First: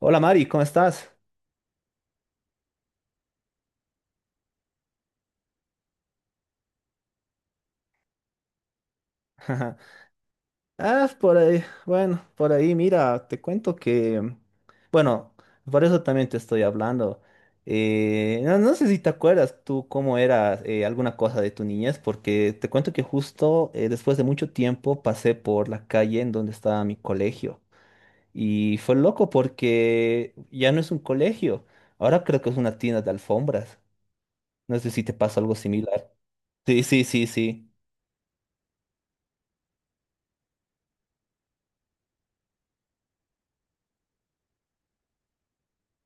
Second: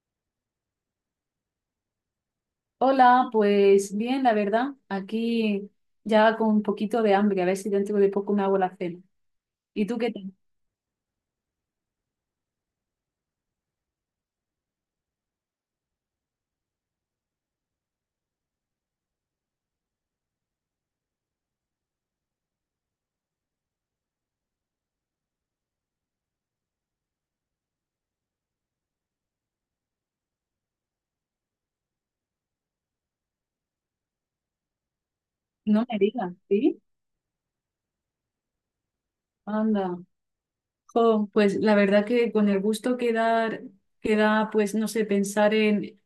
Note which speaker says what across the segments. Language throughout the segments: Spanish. Speaker 1: Hola Mari, ¿cómo estás?
Speaker 2: Hola, pues bien, la verdad, aquí ya con un poquito de hambre, a ver si dentro de poco me hago la cena. ¿Y tú qué tal?
Speaker 1: Ah, por ahí, bueno, por ahí, mira, te cuento que, bueno, por eso también te estoy hablando. No sé si te acuerdas tú cómo era alguna cosa de tu niñez, porque te cuento que justo después de mucho tiempo pasé por la calle en donde estaba mi colegio y fue loco porque ya no es un colegio, ahora creo que es una tienda de alfombras. No sé si te pasa algo
Speaker 2: No me
Speaker 1: similar.
Speaker 2: digas,
Speaker 1: Sí,
Speaker 2: ¿sí?
Speaker 1: sí, sí, sí.
Speaker 2: Anda. Jo, pues la verdad que con el gusto que da, pues no sé, pensar en,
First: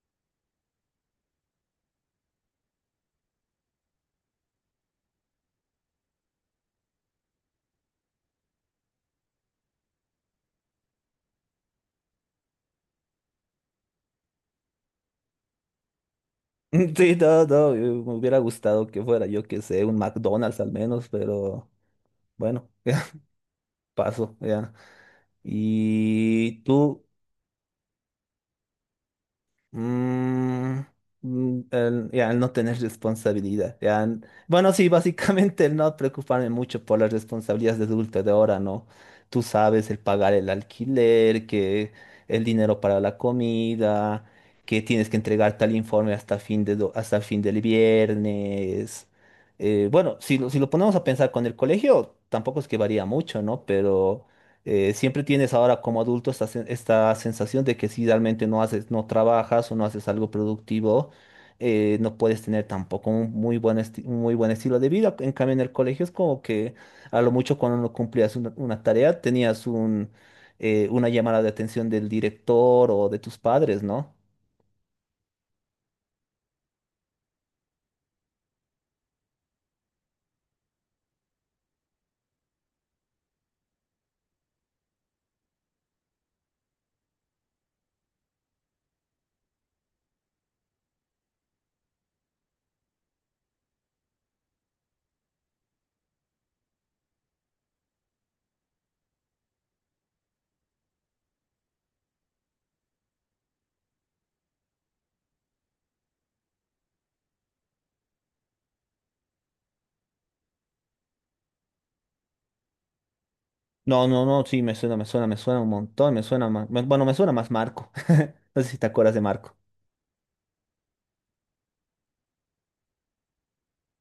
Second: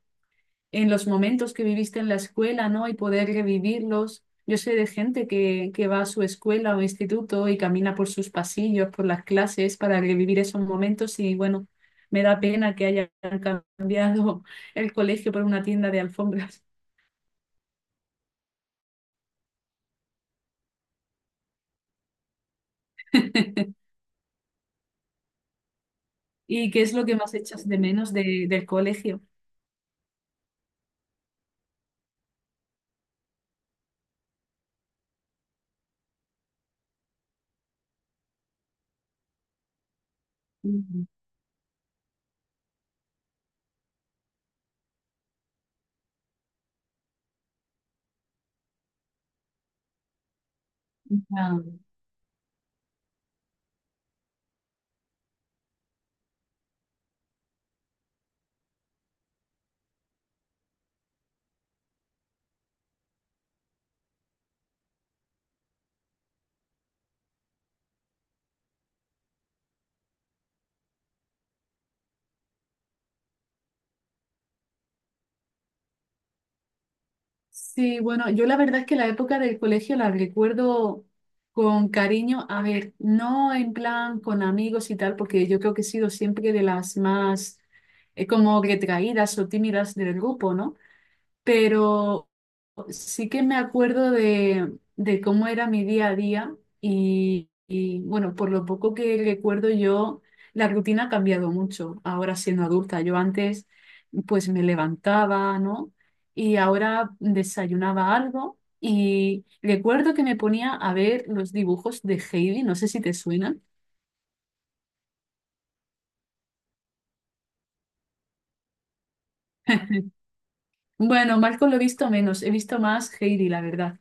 Speaker 2: en los momentos que viviste en la escuela, ¿no? Y poder revivirlos. Yo sé de gente que va a su escuela o instituto y camina por sus pasillos, por las clases, para revivir esos momentos y bueno, me da pena que hayan cambiado el colegio por una tienda de alfombras.
Speaker 1: Sí, no, no, me hubiera gustado que fuera, yo que sé, un McDonald's al menos, pero bueno, paso, ya. ¿Y
Speaker 2: ¿Y qué es lo
Speaker 1: tú?
Speaker 2: que más echas de menos del colegio?
Speaker 1: Mm, mm, el no tener responsabilidad. Bueno, sí, básicamente el no preocuparme mucho por las responsabilidades de adulto de ahora, ¿no? Tú sabes, el pagar el
Speaker 2: Ujú.
Speaker 1: alquiler, que el dinero para la comida, que tienes que entregar tal informe hasta hasta fin del viernes. Bueno, si lo ponemos a pensar con el
Speaker 2: Ah,
Speaker 1: colegio, tampoco es que varía mucho, ¿no? Pero siempre tienes ahora como adulto esta sensación de que si realmente no haces, no trabajas o no haces algo productivo, no puedes tener tampoco un muy un muy buen estilo de vida. En cambio, en el colegio es como que a lo mucho cuando no cumplías una tarea, tenías una llamada de atención del director o de tus padres, ¿no?
Speaker 2: sí, bueno, yo la verdad es que la época del colegio la recuerdo con cariño, a ver, no en plan con amigos y tal, porque yo creo que he sido siempre de las más como retraídas o tímidas del grupo, ¿no? Pero sí que me acuerdo de cómo era mi día a día y, bueno, por lo poco que recuerdo yo, la rutina ha cambiado mucho ahora siendo adulta. Yo antes pues me levantaba, ¿no? Y ahora desayunaba algo y recuerdo que me ponía a ver los dibujos de Heidi, no sé si te suenan.
Speaker 1: No, no, no, sí, me suena, me suena, me suena un montón, me suena más, bueno, me suena más Marco. No sé si te acuerdas de Marco.
Speaker 2: Bueno, Marco lo he visto menos, he visto más Heidi, la verdad.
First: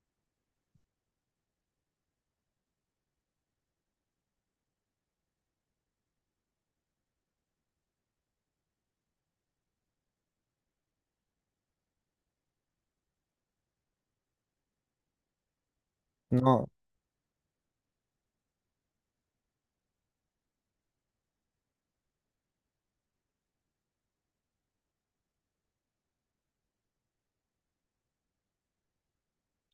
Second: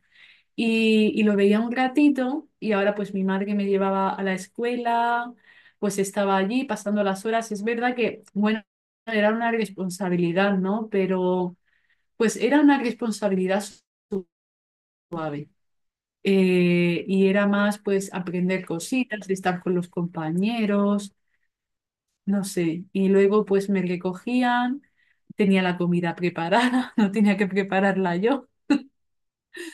Speaker 2: Y, y lo veía un ratito y ahora pues mi madre me llevaba a la escuela, pues estaba allí pasando las horas. Es verdad que, bueno, era una responsabilidad, ¿no? Pero pues era una responsabilidad suave.
Speaker 1: No,
Speaker 2: Y era más pues aprender cositas, de estar con los compañeros, no sé. Y luego pues me recogían, tenía la comida preparada, no tenía que prepararla yo.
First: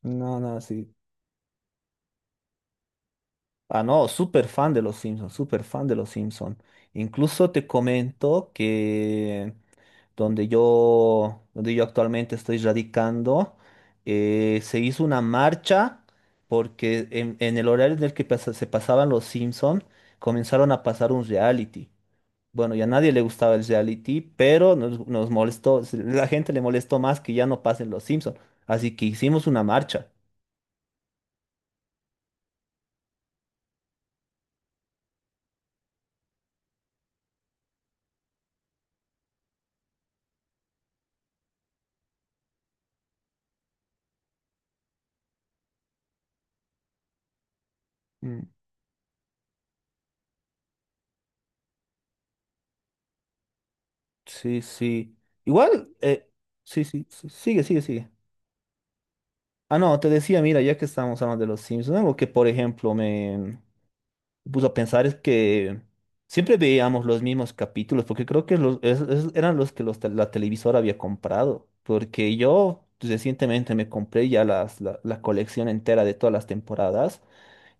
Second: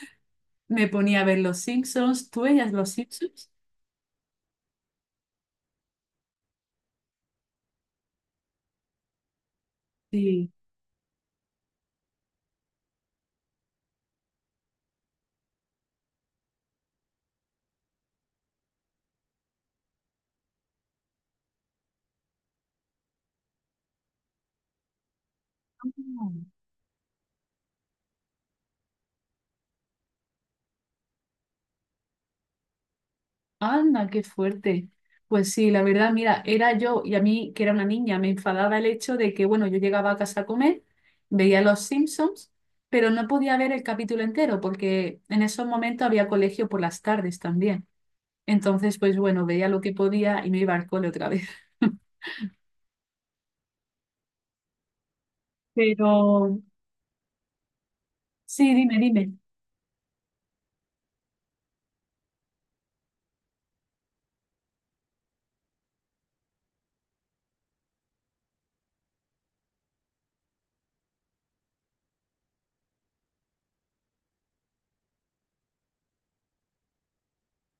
Speaker 1: no, no,
Speaker 2: Me
Speaker 1: sí.
Speaker 2: ponía a ver los Simpsons. ¿Tú veías los Simpsons?
Speaker 1: Ah, no, súper fan de los Simpsons, súper fan de los Simpsons. Incluso te comento que
Speaker 2: Sí.
Speaker 1: donde yo actualmente estoy radicando, se hizo una marcha porque en el horario en el que se pasaban los Simpsons, comenzaron a pasar un reality. Bueno, ya a nadie le gustaba el reality, pero nos molestó, la gente le molestó más que ya no pasen los Simpsons. Así que hicimos una marcha.
Speaker 2: Anda, qué fuerte. Pues sí, la verdad, mira, era yo y a mí, que era una niña, me enfadaba el hecho de que, bueno, yo llegaba a casa a comer, veía Los Simpsons, pero no podía ver el capítulo entero porque en esos momentos había colegio por las tardes también. Entonces, pues bueno, veía lo que podía y me iba al cole otra vez.
Speaker 1: Sí, sí. Igual,
Speaker 2: Pero
Speaker 1: sí, sí, sí, sigue, sigue, sigue.
Speaker 2: sí, dime.
Speaker 1: Ah, no, te decía, mira, ya que estamos hablando de los Simpsons, algo que, por ejemplo, me puso a pensar es que siempre veíamos los mismos capítulos, porque creo que eran los que la televisora había comprado, porque yo recientemente me compré ya la colección entera de todas las temporadas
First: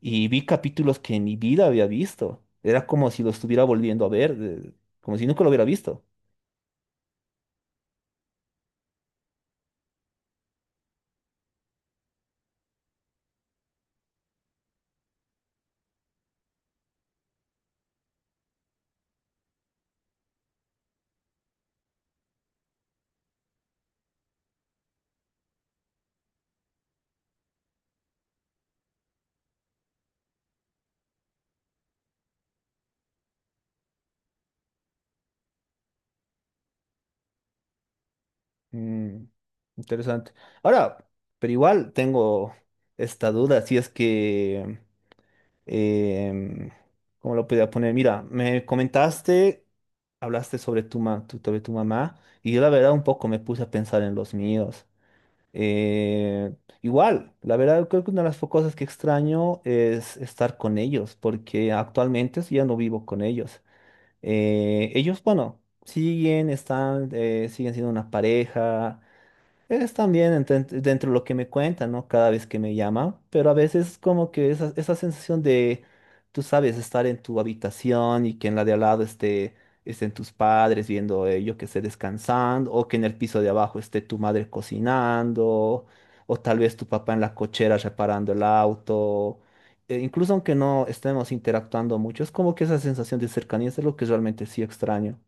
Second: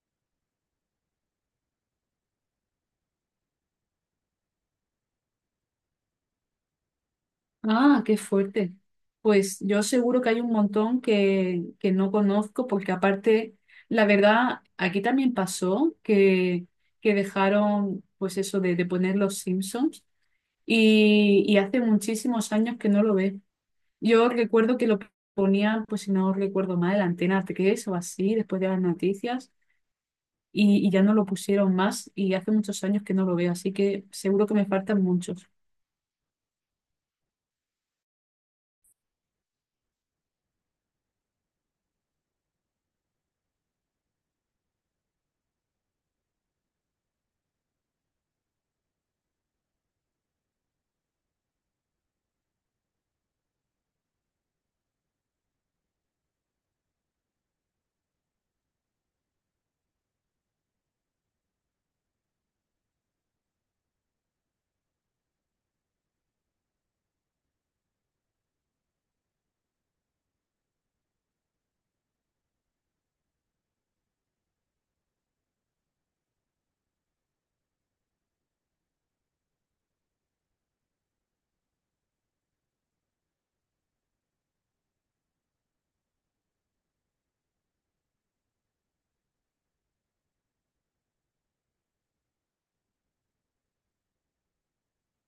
Speaker 1: y vi capítulos que en mi vida había visto. Era como si lo estuviera volviendo a ver, como si nunca lo hubiera visto.
Speaker 2: Ah, qué fuerte. Pues yo seguro que hay un montón que no conozco, porque aparte, la verdad, aquí también pasó que dejaron, pues eso de poner los Simpsons y hace muchísimos años que no lo ve. Yo recuerdo que lo ponían, pues si no recuerdo mal, en Antena 3 o así, después de las noticias, y ya no lo pusieron más y hace muchos años que no lo veo, así que seguro que me faltan muchos.
Speaker 1: Mm, interesante. Ahora, pero igual tengo esta duda, si es que, em, ¿cómo lo podía poner? Mira, me comentaste, hablaste sobre sobre tu mamá y yo la verdad un poco me puse a pensar en los míos. Eh, Igual, la verdad creo que una de las cosas que extraño es estar con ellos, porque actualmente sí ya no vivo con ellos. Ellos, bueno, siguen, están, siguen siendo una pareja es también dentro de lo que me cuenta, ¿no? Cada vez que me llama, pero a veces como que esa sensación de, tú sabes, estar en tu habitación y que en la de al lado estén tus padres viendo, yo que sé, descansando, o que en el piso de abajo esté tu madre cocinando, o tal vez tu papá en la cochera reparando el auto. Incluso aunque no estemos interactuando mucho, es como que esa sensación de cercanía es lo que realmente sí extraño.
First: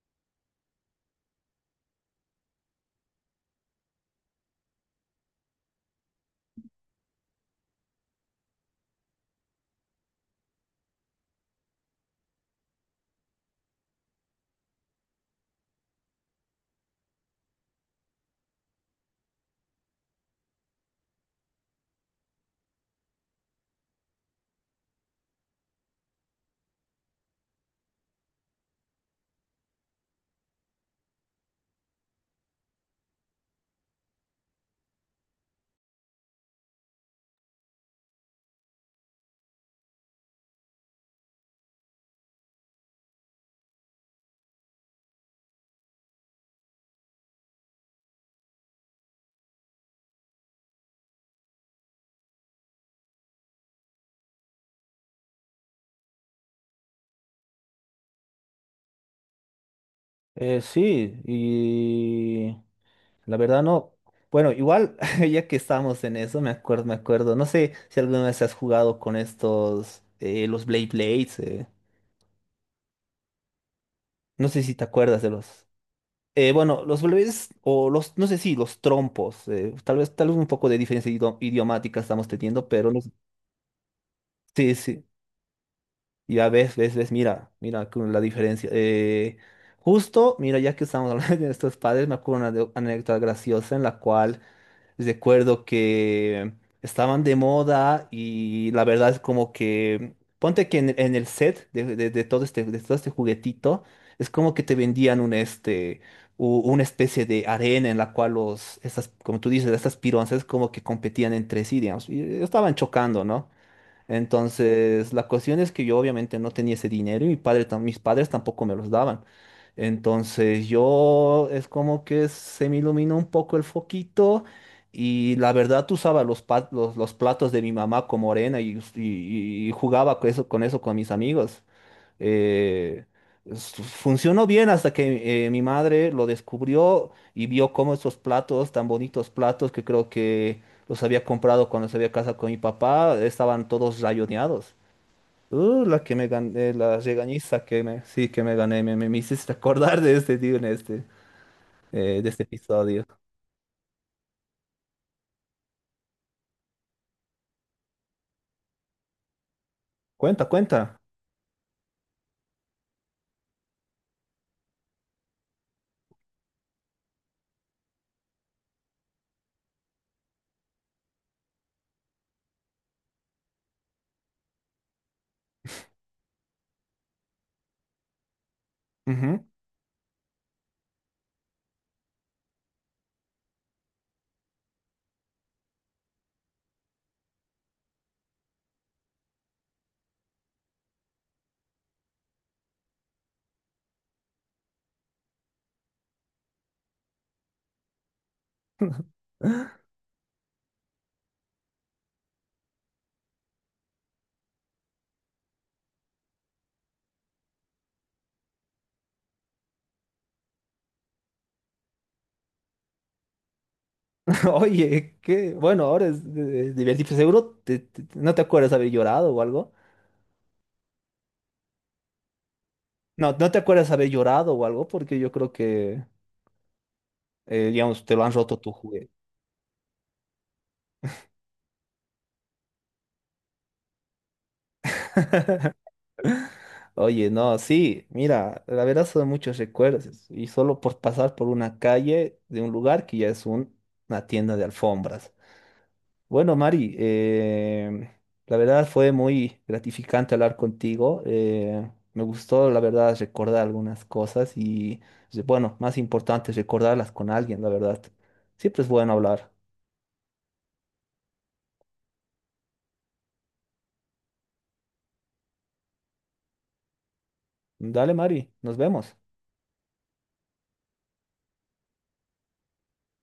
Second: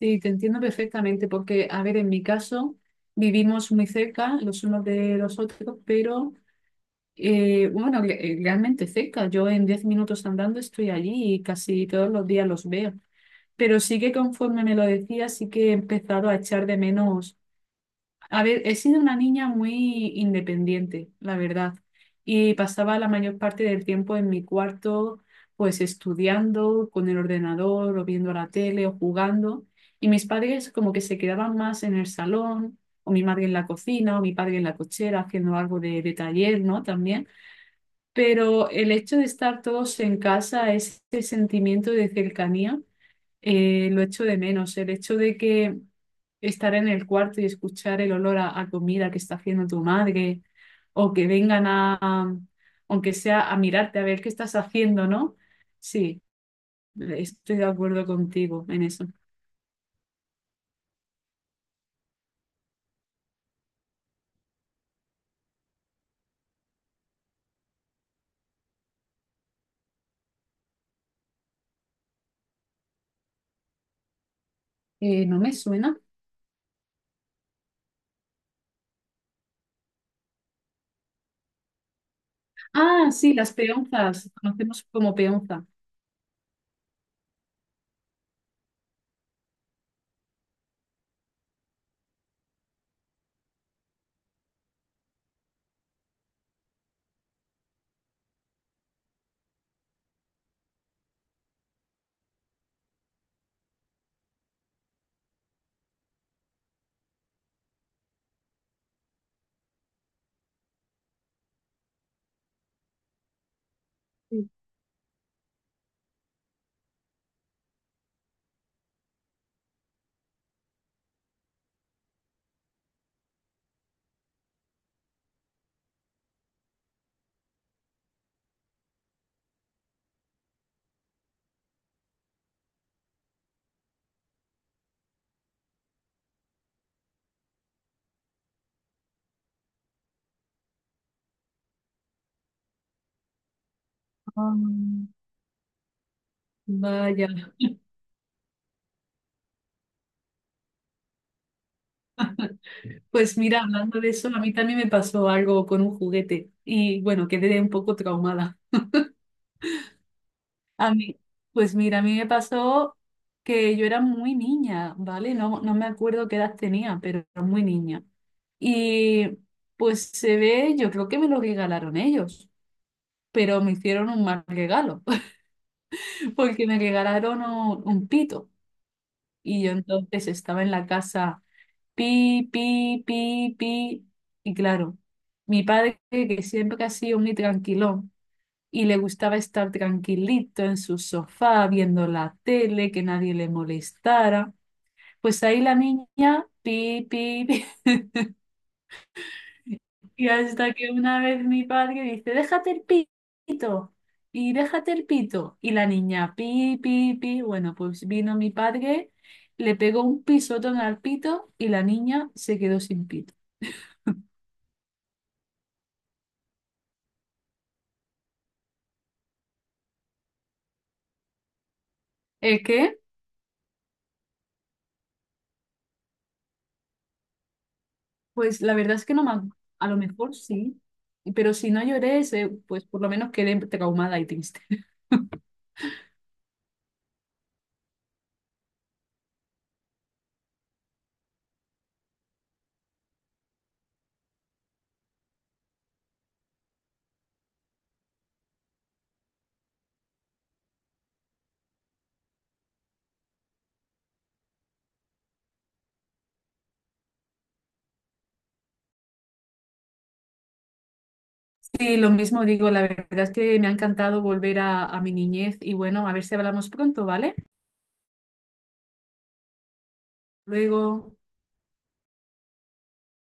Speaker 2: Sí, te entiendo perfectamente porque, a ver, en mi caso vivimos muy cerca los unos de los otros, pero realmente cerca. Yo en 10 minutos andando estoy allí y casi todos los días los veo. Pero sí que conforme me lo decía, sí que he empezado a echar de menos, a ver, he sido una niña muy independiente, la verdad, y pasaba la mayor parte del tiempo en mi cuarto, pues estudiando con el ordenador o viendo la tele o jugando, y mis padres como que se quedaban más en el salón, o mi madre en la cocina, o mi padre en la cochera haciendo algo de taller, ¿no? También, pero el hecho de estar todos en casa, ese sentimiento de cercanía lo echo de menos. El hecho de que estar en el cuarto y escuchar el olor a comida que está haciendo tu madre, o que vengan aunque sea a mirarte, a ver qué estás haciendo, ¿no? Sí, estoy de acuerdo contigo en eso.
Speaker 1: Sí, y la verdad no. Bueno, igual, ya que estamos en eso, me acuerdo, me acuerdo. No sé si alguna vez has jugado con estos, los Blade Blades. No sé si te acuerdas de
Speaker 2: No me
Speaker 1: los.
Speaker 2: suena.
Speaker 1: Bueno, los Blades o los, no sé si los trompos. Tal vez un poco de diferencia idiomática estamos teniendo, pero no,
Speaker 2: Ah, sí, las peonzas,
Speaker 1: sí,
Speaker 2: conocemos
Speaker 1: sí.
Speaker 2: como peonza.
Speaker 1: Ya ves, ves, ves, mira, mira con la diferencia. Justo, mira, ya que estamos hablando de estos padres, me acuerdo una anécdota graciosa en la cual recuerdo que estaban de moda y la verdad es como que, ponte que en el set de todo este juguetito, es como que te vendían un este, una especie de arena en la cual los, estas, como tú dices, estas pironzas como que competían entre sí, digamos, y estaban chocando, ¿no? Entonces, la cuestión es que yo obviamente no tenía ese dinero y mi padre, mis padres tampoco me los daban. Entonces, yo es como que se me iluminó un poco el foquito y la verdad usaba los platos de mi mamá como arena y, y jugaba con eso, con eso con mis amigos, eh, funcionó bien hasta que mi madre lo descubrió y vio cómo estos platos, tan bonitos platos que creo que los había comprado cuando se había casado con mi papá, estaban todos
Speaker 2: Ah,
Speaker 1: rayoneados. La que me gané, la
Speaker 2: vaya.
Speaker 1: regañiza que me, sí, que me gané, me hiciste acordar de este tío en este, de este episodio.
Speaker 2: Pues mira, hablando de eso, a mí también me pasó algo con un juguete y bueno, quedé un poco traumada.
Speaker 1: Cuenta,
Speaker 2: A
Speaker 1: cuenta.
Speaker 2: mí, pues mira, a mí me pasó que yo era muy niña, ¿vale? No, no me acuerdo qué edad tenía, pero era muy niña. Y pues se ve, yo creo que me lo regalaron ellos, pero me hicieron un mal regalo, porque me regalaron un pito.
Speaker 1: Ujú.
Speaker 2: Y yo entonces estaba en la casa, pi, pi, pi, pi. Y claro, mi padre, que siempre que ha sido muy tranquilón, y le gustaba estar tranquilito en su sofá viendo la tele, que nadie le molestara. Pues ahí la niña, pi, pi, pi, y hasta que una vez mi padre dice, déjate el pito, y déjate el pito, y la niña, pi, pi, pi, bueno, pues vino mi padre, le pegó un pisotón al pito y la niña se quedó sin pito.
Speaker 1: Oye, qué bueno, ahora es divertido. Seguro no te acuerdas haber llorado o algo.
Speaker 2: ¿Es que?
Speaker 1: No, no te acuerdas haber llorado o algo, porque yo creo que, digamos, te lo han roto
Speaker 2: Pues
Speaker 1: tu
Speaker 2: la verdad es
Speaker 1: juguete.
Speaker 2: que no me, ac- a lo mejor sí, pero si no lloré, se- pues por lo menos quedé traumada y triste.
Speaker 1: Oye, no, sí, mira, la verdad son muchos recuerdos. Y solo por pasar por una calle de un lugar que ya es un, una tienda de alfombras. Bueno, Mari, la verdad fue muy gratificante hablar contigo. Me gustó, la verdad, recordar algunas cosas y, pues, bueno, más importante, recordarlas con alguien, la verdad. Siempre es bueno hablar.
Speaker 2: Sí, lo mismo digo, la verdad es que me ha encantado volver a mi niñez y bueno, a ver si hablamos pronto, ¿vale?
Speaker 1: Dale, Mari, nos vemos.
Speaker 2: Luego.